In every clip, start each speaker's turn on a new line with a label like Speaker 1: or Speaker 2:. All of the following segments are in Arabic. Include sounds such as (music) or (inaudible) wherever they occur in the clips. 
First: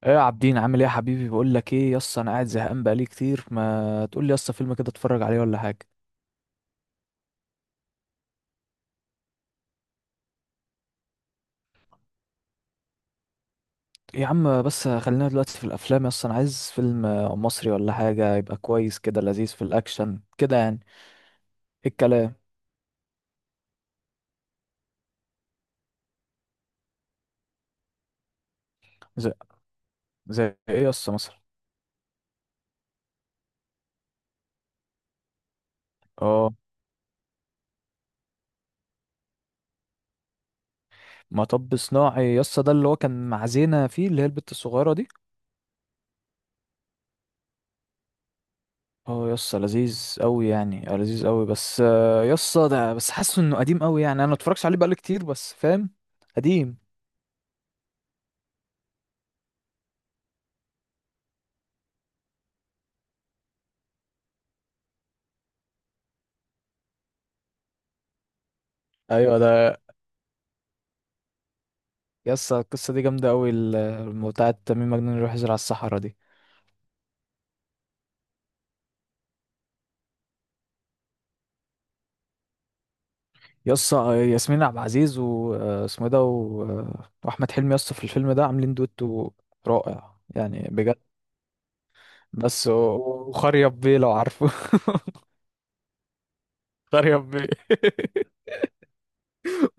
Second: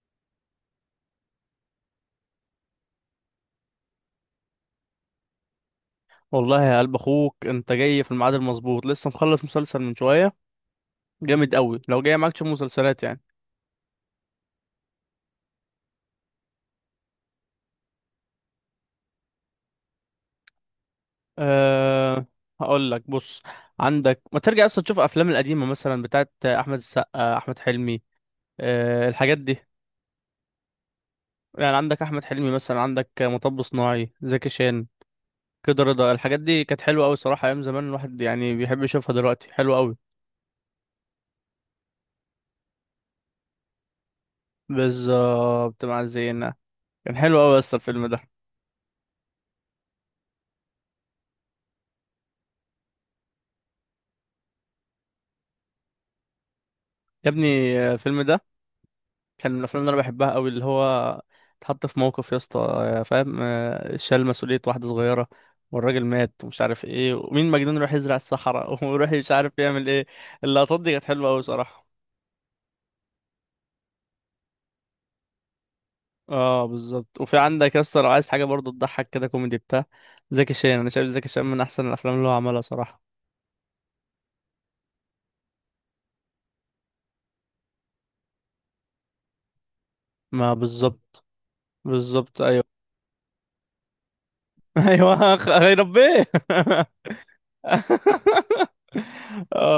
Speaker 1: ايه يا عابدين؟ عامل ايه يا حبيبي؟ بقول لك ايه يس، انا قاعد زهقان بقالي كتير. ما تقول لي يس فيلم كده اتفرج عليه ولا حاجه.
Speaker 2: والله يا قلب اخوك، انت جاي في الميعاد المظبوط. لسه مخلص مسلسل من شويه، جامد قوي. لو جاي معاك تشوف مسلسلات يعني.
Speaker 1: يا عم بس خلينا دلوقتي في الافلام، يس انا عايز فيلم مصري ولا حاجه يبقى كويس كده، لذيذ في الاكشن كده يعني. ايه
Speaker 2: أه
Speaker 1: الكلام؟
Speaker 2: هقول لك، بص، عندك ما ترجع اصلا تشوف افلام القديمه مثلا، بتاعت احمد السقا، احمد حلمي.
Speaker 1: زي,
Speaker 2: الحاجات دي.
Speaker 1: زي ايه يس مثلا؟
Speaker 2: يعني عندك احمد حلمي مثلا، عندك مطب صناعي، زكي شان، كده رضا، الحاجات
Speaker 1: اه،
Speaker 2: دي كانت حلوه قوي صراحه. ايام زمان الواحد يعني بيحب يشوفها، دلوقتي حلوه قوي.
Speaker 1: مطب صناعي يس، ده اللي هو كان مع زينة فيه، اللي هي البت الصغيره دي.
Speaker 2: بالظبط، مع الزينه. كان حلو قوي اصلا الفيلم ده.
Speaker 1: اه يس لذيذ قوي يعني، لذيذ قوي، بس يس ده بس حاسه انه قديم قوي يعني. انا ما اتفرجش عليه بقالي كتير، بس فاهم قديم.
Speaker 2: يا ابني، الفيلم ده كان من الافلام اللي انا بحبها قوي، اللي هو اتحط في موقف يا اسطى، فاهم، شال مسؤولية واحدة صغيرة، والراجل مات ومش عارف ايه، ومين مجنون يروح يزرع الصحراء (laughs) ويروح مش
Speaker 1: ايوه
Speaker 2: عارف
Speaker 1: ده
Speaker 2: يعمل ايه. اللقطات دي كانت حلوة قوي صراحة.
Speaker 1: يسا، القصة دي جامدة أوي، بتاعة تميم مجنون يروح يزرع الصحراء دي.
Speaker 2: اه بالظبط. وفي عندك يا اسطى، لو عايز حاجة برضه تضحك كده، كوميدي بتاع زكي شان. انا شايف زكي شان من احسن الافلام اللي هو عملها صراحة.
Speaker 1: يسا ياسمين عبد العزيز واسمه ده وأحمد حلمي يسا في الفيلم ده عاملين دويتو رائع
Speaker 2: ما
Speaker 1: يعني بجد.
Speaker 2: بالظبط. بالظبط ايوه.
Speaker 1: بس وخريف بيه لو عارفه.
Speaker 2: (laughs) ايوه، يا ربي. (laughs)
Speaker 1: (laughs) خريف بيه (laughs)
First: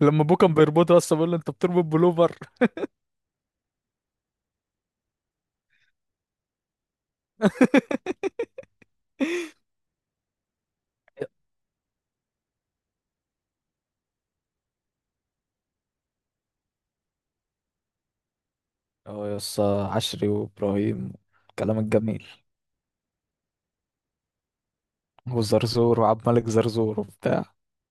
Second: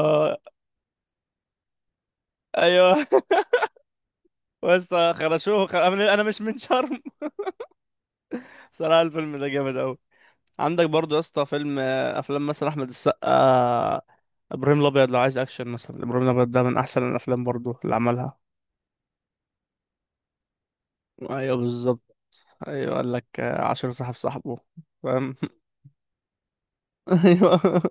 Speaker 1: لما أبوه كان بيربطه يسا بيقول له أنت بتربط بلوفر.
Speaker 2: ايوه بس خرشوه، خ... انا أنا مش من شرم. (laughs)
Speaker 1: (laughs)
Speaker 2: صراحه الفيلم ده جامد قوي. عندك برضو يا اسطى فيلم، افلام مثلا احمد السقا. ابراهيم الابيض لو عايز اكشن مثلا. ابراهيم الابيض ده من احسن الافلام برضو اللي عملها.
Speaker 1: اه يسا، عشري وإبراهيم،
Speaker 2: ايوه
Speaker 1: كلام
Speaker 2: بالظبط.
Speaker 1: الجميل،
Speaker 2: ايوه قال لك، عشر صاحب صاحبه، فاهم.
Speaker 1: وزرزور وعبد الملك زرزور
Speaker 2: (laughs)
Speaker 1: وبتاع.
Speaker 2: ايوه.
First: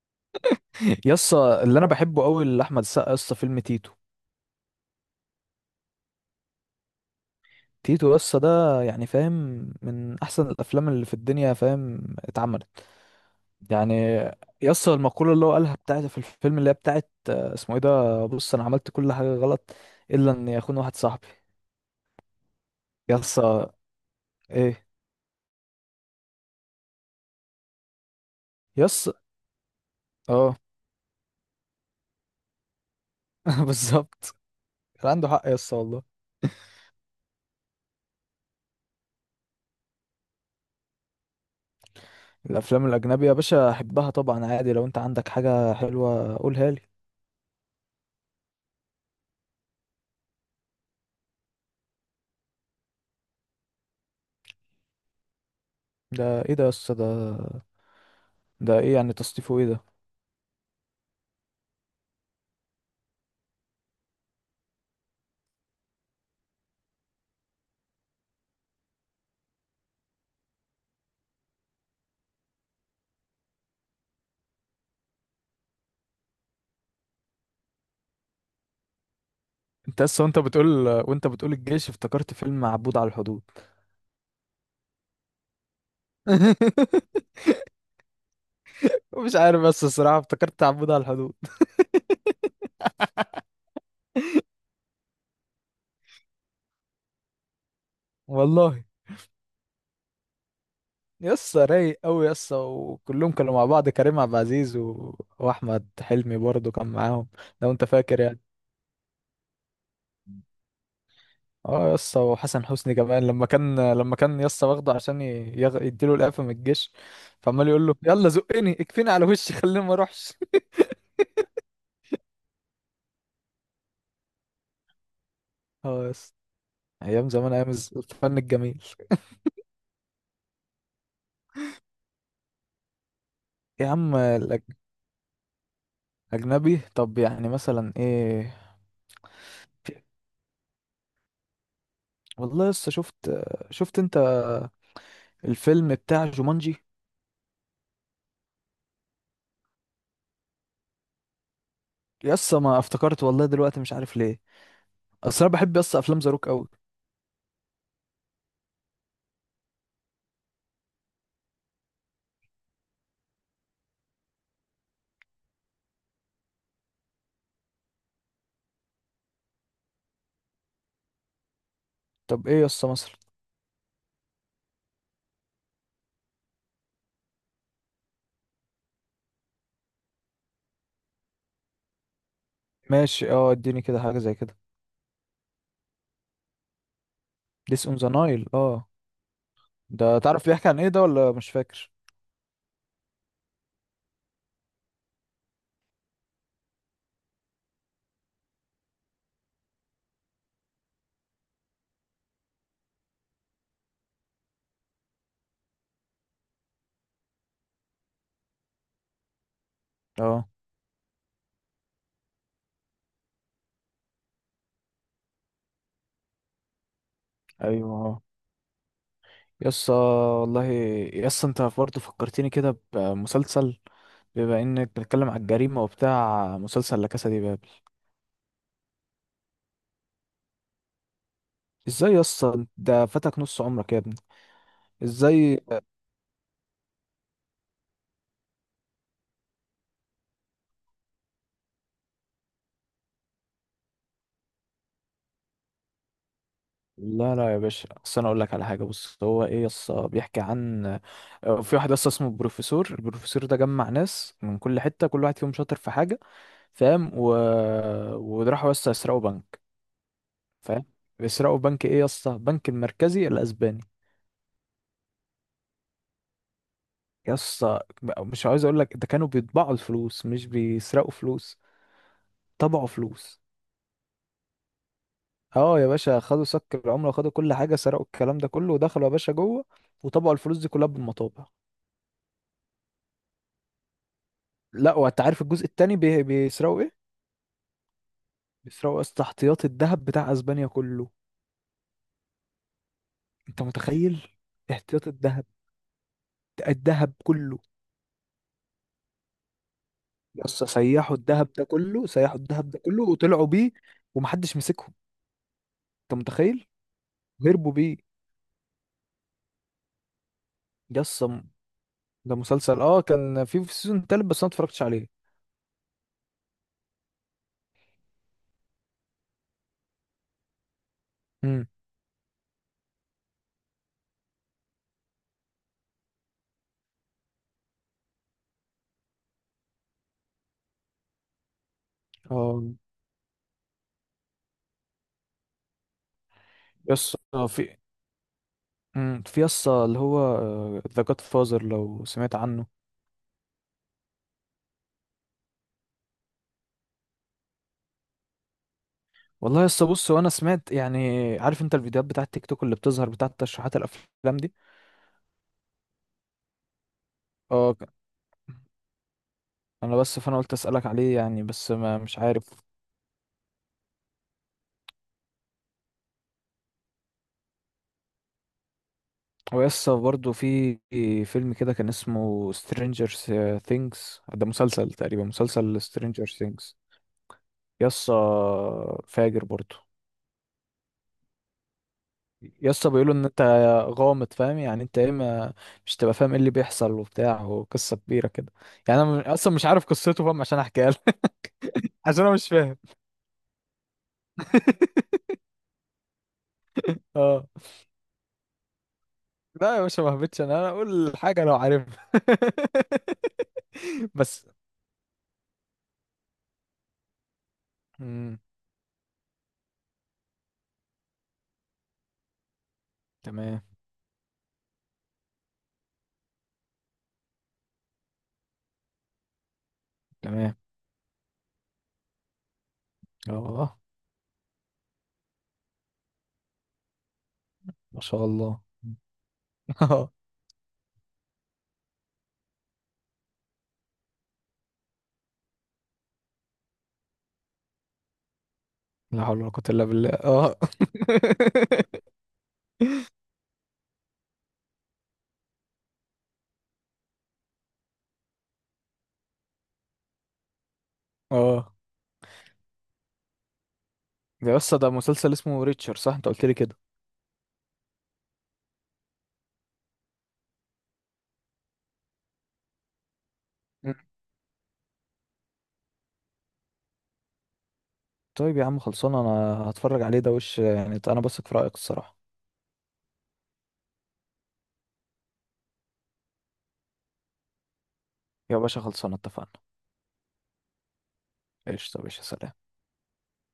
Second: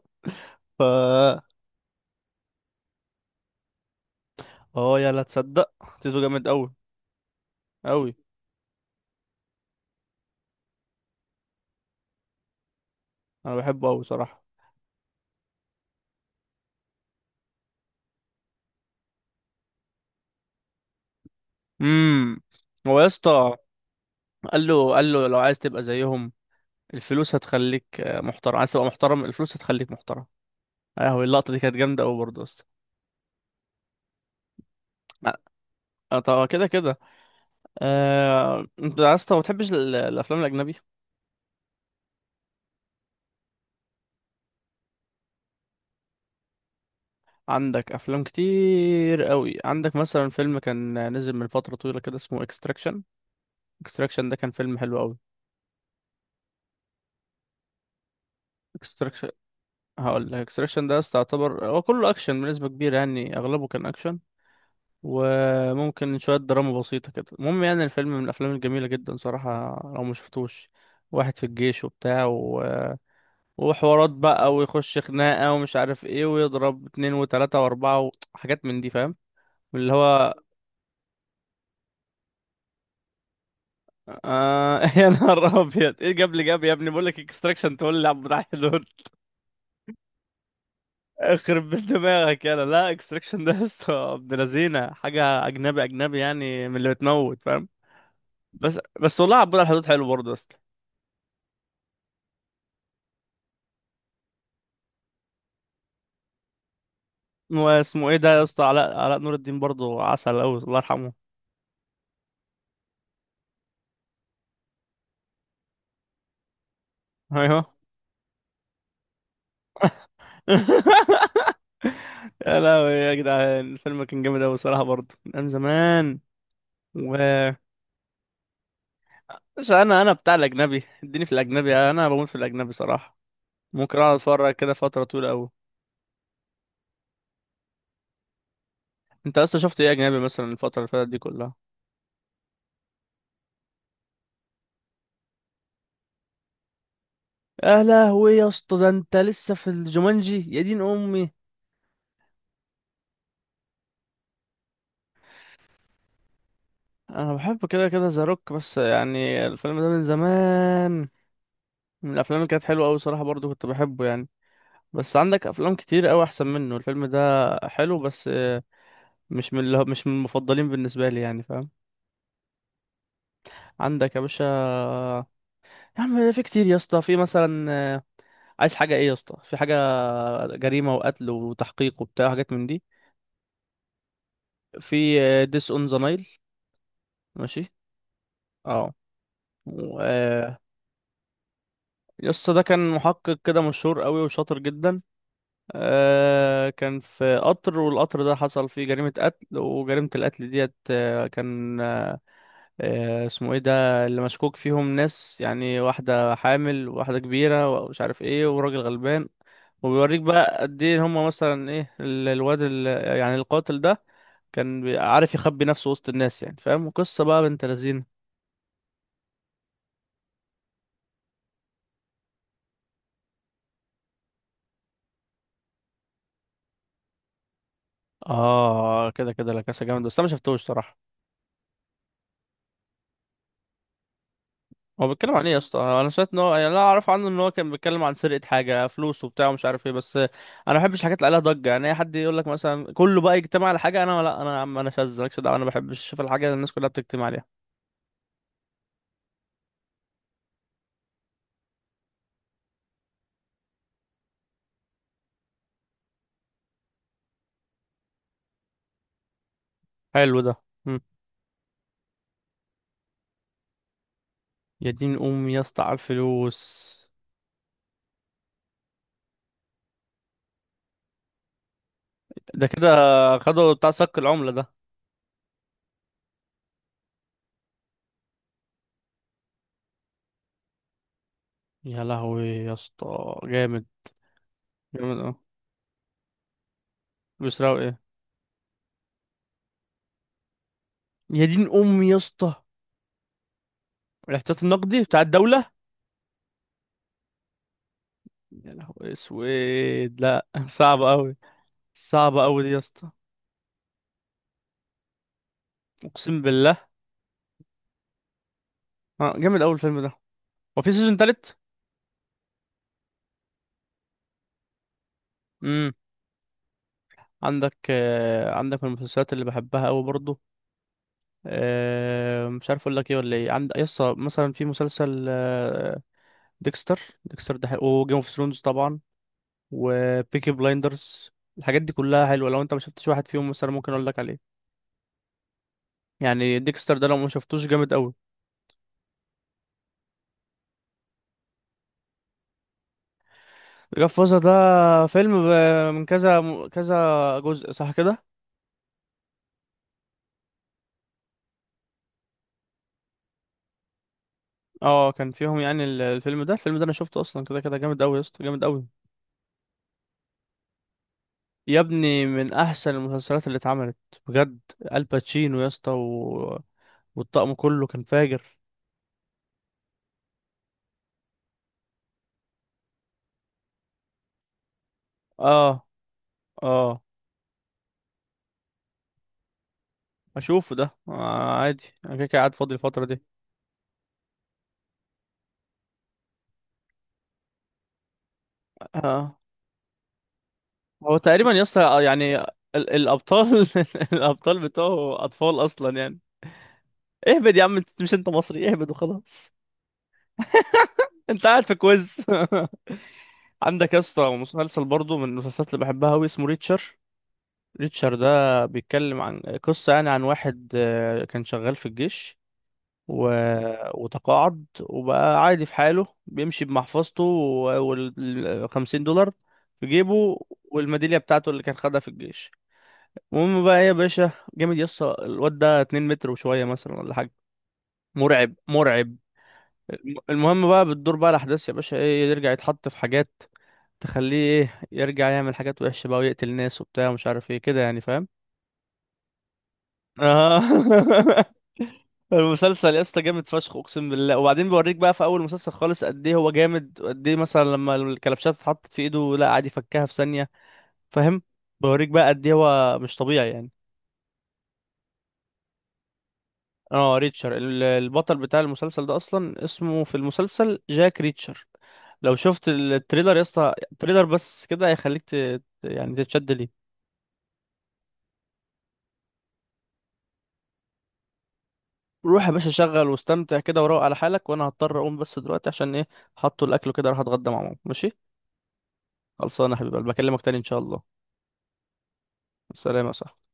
Speaker 2: ف
Speaker 1: يسا اللي أنا بحبه أوي لأحمد السقا يسا فيلم تيتو.
Speaker 2: اه يا لا تصدق، تيتو جامد قوي قوي.
Speaker 1: تيتو يسا ده يعني فاهم من احسن الافلام اللي في الدنيا فاهم اتعملت
Speaker 2: انا بحبه
Speaker 1: يعني.
Speaker 2: قوي صراحه.
Speaker 1: يسا المقولة اللي هو قالها بتاعت في الفيلم، اللي هي بتاعت، اسمه ايه ده، بص، انا عملت كل حاجة غلط الا ان يخون واحد صاحبي.
Speaker 2: امم هو يا اسطى،
Speaker 1: يسا،
Speaker 2: قال
Speaker 1: ايه؟
Speaker 2: له قال له لو عايز تبقى زيهم الفلوس هتخليك محترم. عايز تبقى
Speaker 1: يسا،
Speaker 2: محترم، الفلوس هتخليك محترم.
Speaker 1: اه.
Speaker 2: اهو اللقطه دي كانت جامده قوي برضه اصلا.
Speaker 1: (laughs) بالظبط، كان عنده حق يسا والله.
Speaker 2: طب كده كده، انت عايز، طب ما بتحبش الافلام الاجنبي؟
Speaker 1: الافلام الاجنبية يا باشا احبها طبعا عادي، لو انت عندك حاجة حلوة قولها لي.
Speaker 2: عندك افلام كتير قوي، عندك مثلا فيلم كان نزل من فتره طويله كده، اسمه اكستراكشن. اكستراكشن ده كان فيلم حلو قوي.
Speaker 1: ده ايه ده يسا ده؟ ده ايه يعني
Speaker 2: اكستراكشن،
Speaker 1: تصنيفه ايه ده؟
Speaker 2: هقول لك، اكستراكشن ده أصلا يعتبر هو كله اكشن بنسبه كبيره، يعني اغلبه كان اكشن وممكن شويه دراما بسيطه كده. المهم يعني الفيلم من الافلام الجميله جدا صراحه لو ما شفتوش. واحد في الجيش وبتاع، وحوارات بقى، ويخش خناقة ومش عارف ايه، ويضرب اتنين وتلاتة واربعة وحاجات من دي، فاهم، اللي
Speaker 1: انت اصلا،
Speaker 2: هو.
Speaker 1: وانت بتقول، وانت بتقول الجيش، افتكرت فيلم عبود على الحدود.
Speaker 2: (laughs) يا نهار ابيض، ايه جاب لي؟ جاب يا ابني بقول لك
Speaker 1: (laughs)
Speaker 2: اكستراكشن تقول لي عبد الحي دول!
Speaker 1: مش عارف، بس الصراحة افتكرت عبود على الحدود.
Speaker 2: اخرب بيت دماغك، يلا لا، اكستراكشن ده يا اسطى ابن لذينه، حاجة اجنبي اجنبي يعني، من اللي بتموت، فاهم. بس
Speaker 1: والله
Speaker 2: بس والله عبود على الحدود حلو برضه يا اسطى.
Speaker 1: يسا رايق قوي يسا، وكلهم كانوا مع بعض: كريم عبد العزيز واحمد حلمي برضو كان معاهم لو انت
Speaker 2: واسمه ايه
Speaker 1: فاكر
Speaker 2: ده
Speaker 1: يعني.
Speaker 2: يا اسطى، علاء نور الدين برضه عسل قوي، الله يرحمه.
Speaker 1: اه يسا، وحسن حسني كمان، لما كان يسا واخده عشان يديله القفا من الجيش. فعمال
Speaker 2: ايوه.
Speaker 1: يقول له يلا زقني اكفيني على وشي خليني ما اروحش. (laughs)
Speaker 2: (laughs) يا لهوي يا جدعان، الفيلم كان جامد أوي الصراحة برضه من أيام
Speaker 1: اه
Speaker 2: زمان.
Speaker 1: يسا،
Speaker 2: و
Speaker 1: ايام زمان، ايام الفن الجميل.
Speaker 2: مش أنا بتاع الأجنبي، اديني في الأجنبي، أنا بموت في الأجنبي صراحة.
Speaker 1: يا
Speaker 2: ممكن
Speaker 1: عم
Speaker 2: أقعد أتفرج كده فترة طويلة أوي.
Speaker 1: اجنبي طب يعني مثلا ايه؟
Speaker 2: أنت أصلا شفت إيه أجنبي مثلا الفترة اللي فاتت دي كلها؟
Speaker 1: والله لسه شفت، شفت انت الفيلم بتاع جومانجي؟
Speaker 2: يا لهوي يا اسطى، ده أنت لسه في الجومانجي يا دين أمي!
Speaker 1: يسا ما افتكرت والله دلوقتي مش عارف ليه، اصل انا بحب يسا افلام زاروك قوي.
Speaker 2: أنا بحب كده كده ذا روك، بس يعني الفيلم ده من زمان، من الأفلام اللي كانت حلوة أوي صراحة، برضه كنت بحبه يعني. بس عندك أفلام كتير أوي أحسن منه. الفيلم ده حلو، بس مش من المفضلين بالنسبة لي، يعني فاهم.
Speaker 1: طب ايه يسا مثلا؟
Speaker 2: عندك يا باشا، يا عم في كتير يا اسطى، في مثلا، آه، عايز حاجة ايه يا اسطى، في حاجة جريمة وقتل وتحقيق وبتاع وحاجات من دي.
Speaker 1: ماشي، اه، اديني كده حاجه زي كده.
Speaker 2: في ديس اون ذا نايل، ماشي.
Speaker 1: ديس اون ذا نايل، اه.
Speaker 2: اه. و-
Speaker 1: ده تعرف
Speaker 2: آه،
Speaker 1: بيحكي عن ايه ده ولا مش فاكر؟
Speaker 2: يا اسطى ده كان محقق كده مشهور قوي، وشاطر جدا. كان في قطر، والقطر ده حصل فيه جريمة قتل، وجريمة القتل ديت، كان اسمه ايه ده، اللي مشكوك فيهم ناس، يعني واحدة حامل وواحدة كبيرة ومش عارف ايه، وراجل غلبان. وبيوريك
Speaker 1: اه،
Speaker 2: بقى قد ايه هما مثلا ايه، يعني القاتل ده، كان عارف يخبي نفسه وسط الناس، يعني فاهم قصة بقى، بنت
Speaker 1: ايوه
Speaker 2: لذينه.
Speaker 1: اه يسا، والله يسا، انت برضه فكرتني كده بمسلسل، بما انك بتتكلم على الجريمه وبتاع، مسلسل لا كاسا دي بابل.
Speaker 2: اه كده كده، لا كاسا جامد بس انا ما شفتوش صراحة.
Speaker 1: ازاي يسا ده فاتك نص عمرك يا ابني؟
Speaker 2: هو بيتكلم عن ايه يا
Speaker 1: ازاي؟
Speaker 2: اسطى؟ انا سمعت ان هو يعني، انا اعرف عنه ان هو كان بيتكلم عن سرقه حاجه، فلوس وبتاع ومش عارف ايه. بس انا ما بحبش الحاجات اللي عليها ضجه، يعني اي حد يقول لك مثلا كله بقى يجتمع على حاجه، انا لا، انا يا عم انا شاذ مالكش دعوه، انا ما بحبش اشوف الحاجه اللي الناس كلها بتجتمع
Speaker 1: لا
Speaker 2: عليها.
Speaker 1: لا يا باشا، اصل انا اقول لك على حاجه. بص هو ايه يس، بيحكي عن في واحد يس اسمه البروفيسور. البروفيسور ده جمع ناس من كل حته، كل واحد فيهم شاطر في حاجه فاهم، وراحوا يس يسرقوا بنك
Speaker 2: حلو ده.
Speaker 1: فاهم.
Speaker 2: مم.
Speaker 1: بيسرقوا بنك ايه يس؟ بنك المركزي الاسباني.
Speaker 2: يا دين امي يا اسطى، على الفلوس.
Speaker 1: يس مش عايز اقول لك ده، كانوا بيطبعوا الفلوس مش بيسرقوا فلوس.
Speaker 2: ده
Speaker 1: طبعوا
Speaker 2: كده
Speaker 1: فلوس.
Speaker 2: خدوا بتاع صك العمله ده.
Speaker 1: اه يا باشا، خدوا سك العمله وخدوا كل حاجه، سرقوا الكلام ده كله، ودخلوا يا باشا جوه، وطبعوا الفلوس دي كلها بالمطابع.
Speaker 2: يا لهوي يا اسطى، جامد.
Speaker 1: لا
Speaker 2: جامد
Speaker 1: وانت
Speaker 2: اه.
Speaker 1: عارف الجزء التاني بيسرقوا ايه؟
Speaker 2: بيسرقوا ايه؟
Speaker 1: بيسرقوا يا اسطى احتياط الذهب بتاع اسبانيا كله.
Speaker 2: يا دين امي يا اسطى،
Speaker 1: انت متخيل؟
Speaker 2: الاحتياط النقدي
Speaker 1: احتياط
Speaker 2: بتاع
Speaker 1: الذهب،
Speaker 2: الدوله.
Speaker 1: الذهب كله.
Speaker 2: يا لهوي اسود
Speaker 1: يا
Speaker 2: لا
Speaker 1: اسطى
Speaker 2: (laughs) صعب
Speaker 1: سيحوا
Speaker 2: قوي.
Speaker 1: الذهب ده كله، سيحوا
Speaker 2: صعبة أوي دي
Speaker 1: الذهب
Speaker 2: يا
Speaker 1: ده كله
Speaker 2: اسطى.
Speaker 1: وطلعوا بيه، ومحدش مسكهم. انت
Speaker 2: أقسم
Speaker 1: متخيل؟
Speaker 2: بالله.
Speaker 1: هربوا بيه.
Speaker 2: آه جامد أوي الفيلم ده. وفي
Speaker 1: يا
Speaker 2: سيزون
Speaker 1: اسطى
Speaker 2: تالت؟
Speaker 1: ده مسلسل، اه، كان في سيزون تالت بس انا اتفرجتش عليه.
Speaker 2: امم عندك، عندك من المسلسلات اللي بحبها أوي برضو،
Speaker 1: امم،
Speaker 2: مش عارف أقول لك إيه ولا إيه. عند يا اسطى مثلا في مسلسل، ديكستر. ديكستر ده حلو، وجيم أوف ثرونز طبعا، وبيكي بلايندرز، الحاجات دي كلها حلوة. لو
Speaker 1: اه
Speaker 2: أنت ما شفتش واحد فيهم مثلا ممكن أقول لك عليه. يعني
Speaker 1: يا
Speaker 2: ديكستر ده
Speaker 1: اسطى
Speaker 2: لو ما شفتوش،
Speaker 1: في،
Speaker 2: جامد أوي.
Speaker 1: امم، في يا اسطى اللي هو ذا جاد فازر لو سمعت عنه.
Speaker 2: جاد فازر ده فيلم من كذا كذا جزء، صح كده.
Speaker 1: والله يا اسطى بص، وانا سمعت يعني، عارف انت الفيديوهات بتاعه تيك توك اللي بتظهر بتاعه تشريحات الافلام دي.
Speaker 2: اه كان فيهم يعني الفيلم ده، الفيلم ده انا شفته اصلا كده
Speaker 1: اه
Speaker 2: كده،
Speaker 1: ك-
Speaker 2: جامد قوي يا اسطى، جامد قوي.
Speaker 1: انا بس، فانا قلت اسالك عليه يعني، بس
Speaker 2: يا
Speaker 1: ما مش
Speaker 2: ابني
Speaker 1: عارف.
Speaker 2: من احسن المسلسلات اللي اتعملت بجد. الباتشينو يا اسطى، والطقم كله كان فاجر.
Speaker 1: هو يا اسطى برضه في فيلم كده كان اسمه سترينجر ثينجز، ده مسلسل تقريبا، مسلسل
Speaker 2: اه.
Speaker 1: سترينجر ثينجز.
Speaker 2: اه
Speaker 1: يا اسطى فاجر برضه.
Speaker 2: اشوفه ده، آه عادي انا كده كده قاعد
Speaker 1: يا
Speaker 2: فاضي
Speaker 1: اسطى
Speaker 2: الفترة
Speaker 1: بيقولوا
Speaker 2: دي.
Speaker 1: ان انت غامض فاهم يعني، انت ايه، ما مش تبقى فاهم ايه اللي بيحصل وبتاع، وقصه كبيره كده يعني.
Speaker 2: اه.
Speaker 1: اصلا مش عارف قصته فاهم عشان احكيها
Speaker 2: هو
Speaker 1: لك.
Speaker 2: تقريبا يا اسطى،
Speaker 1: (laughs) عشان انا
Speaker 2: يعني
Speaker 1: مش فاهم.
Speaker 2: الابطال (laughs) الابطال بتوعه
Speaker 1: (laughs)
Speaker 2: اطفال اصلا يعني.
Speaker 1: اه،
Speaker 2: اهبد يا عم، انت مش انت مصري، اهبد وخلاص.
Speaker 1: لا يا باشا ما هبتش، انا اقول حاجه
Speaker 2: انت
Speaker 1: لو
Speaker 2: قاعد في كويز.
Speaker 1: عارفها.
Speaker 2: (laughs) عندك يا
Speaker 1: (laughs)
Speaker 2: اسطى
Speaker 1: بس،
Speaker 2: مسلسل برضه من المسلسلات اللي بحبها قوي، اسمه ريتشر. ريتشارد
Speaker 1: مم.
Speaker 2: ده بيتكلم عن قصة يعني، عن واحد كان شغال في الجيش و...
Speaker 1: تمام،
Speaker 2: وتقاعد وبقى عادي في حاله، بيمشي بمحفظته والخمسين دولار في جيبه،
Speaker 1: تمام،
Speaker 2: والميدالية بتاعته اللي كان خدها في الجيش. المهم
Speaker 1: اه.
Speaker 2: بقى ايه يا باشا، جامد يسطا، الواد ده 2 متر وشوية مثلا ولا حاجة،
Speaker 1: ما شاء
Speaker 2: مرعب
Speaker 1: الله.
Speaker 2: مرعب.
Speaker 1: (laughs) اه،
Speaker 2: المهم بقى بتدور بقى الأحداث يا باشا، ايه يرجع يتحط في حاجات تخليه ايه يرجع يعمل حاجات وحشة بقى، ويقتل ناس وبتاع ومش عارف ايه كده، يعني فاهم.
Speaker 1: لا حول ولا قوه الا بالله، اه.
Speaker 2: اه. (laughs)
Speaker 1: (laughs)
Speaker 2: المسلسل يا اسطى جامد فشخ، اقسم بالله. وبعدين بوريك بقى في اول مسلسل خالص قد ايه هو جامد، قد ايه مثلا لما الكلبشات اتحطت في ايده لا عادي فكها في ثانيه، فاهم.
Speaker 1: اه،
Speaker 2: بوريك بقى قد ايه هو مش طبيعي يعني.
Speaker 1: ده، بس ده مسلسل اسمه ريتشر صح، انت قلت لي كده؟
Speaker 2: اه ريتشر، البطل بتاع المسلسل ده اصلا اسمه في المسلسل جاك ريتشر. لو شفت التريلر يا اسطى،
Speaker 1: مم.
Speaker 2: التريلر بس كده هيخليك يعني تتشد ليه.
Speaker 1: طيب يا عم خلصانه، انا هتفرج عليه ده وش يعني، انا بثق في رايك الصراحه.
Speaker 2: روح يا باشا شغل واستمتع كده وروق على حالك. وانا هضطر اقوم بس دلوقتي عشان ايه، حطوا الاكل كده، راح اتغدى مع ماما، ماشي.
Speaker 1: يا باشا خلصانه، اتفقنا.
Speaker 2: خلصانه يا حبيبي، بكلمك تاني ان شاء الله.
Speaker 1: ايش طب يا باشا، سلام.
Speaker 2: سلام يا صاحبي.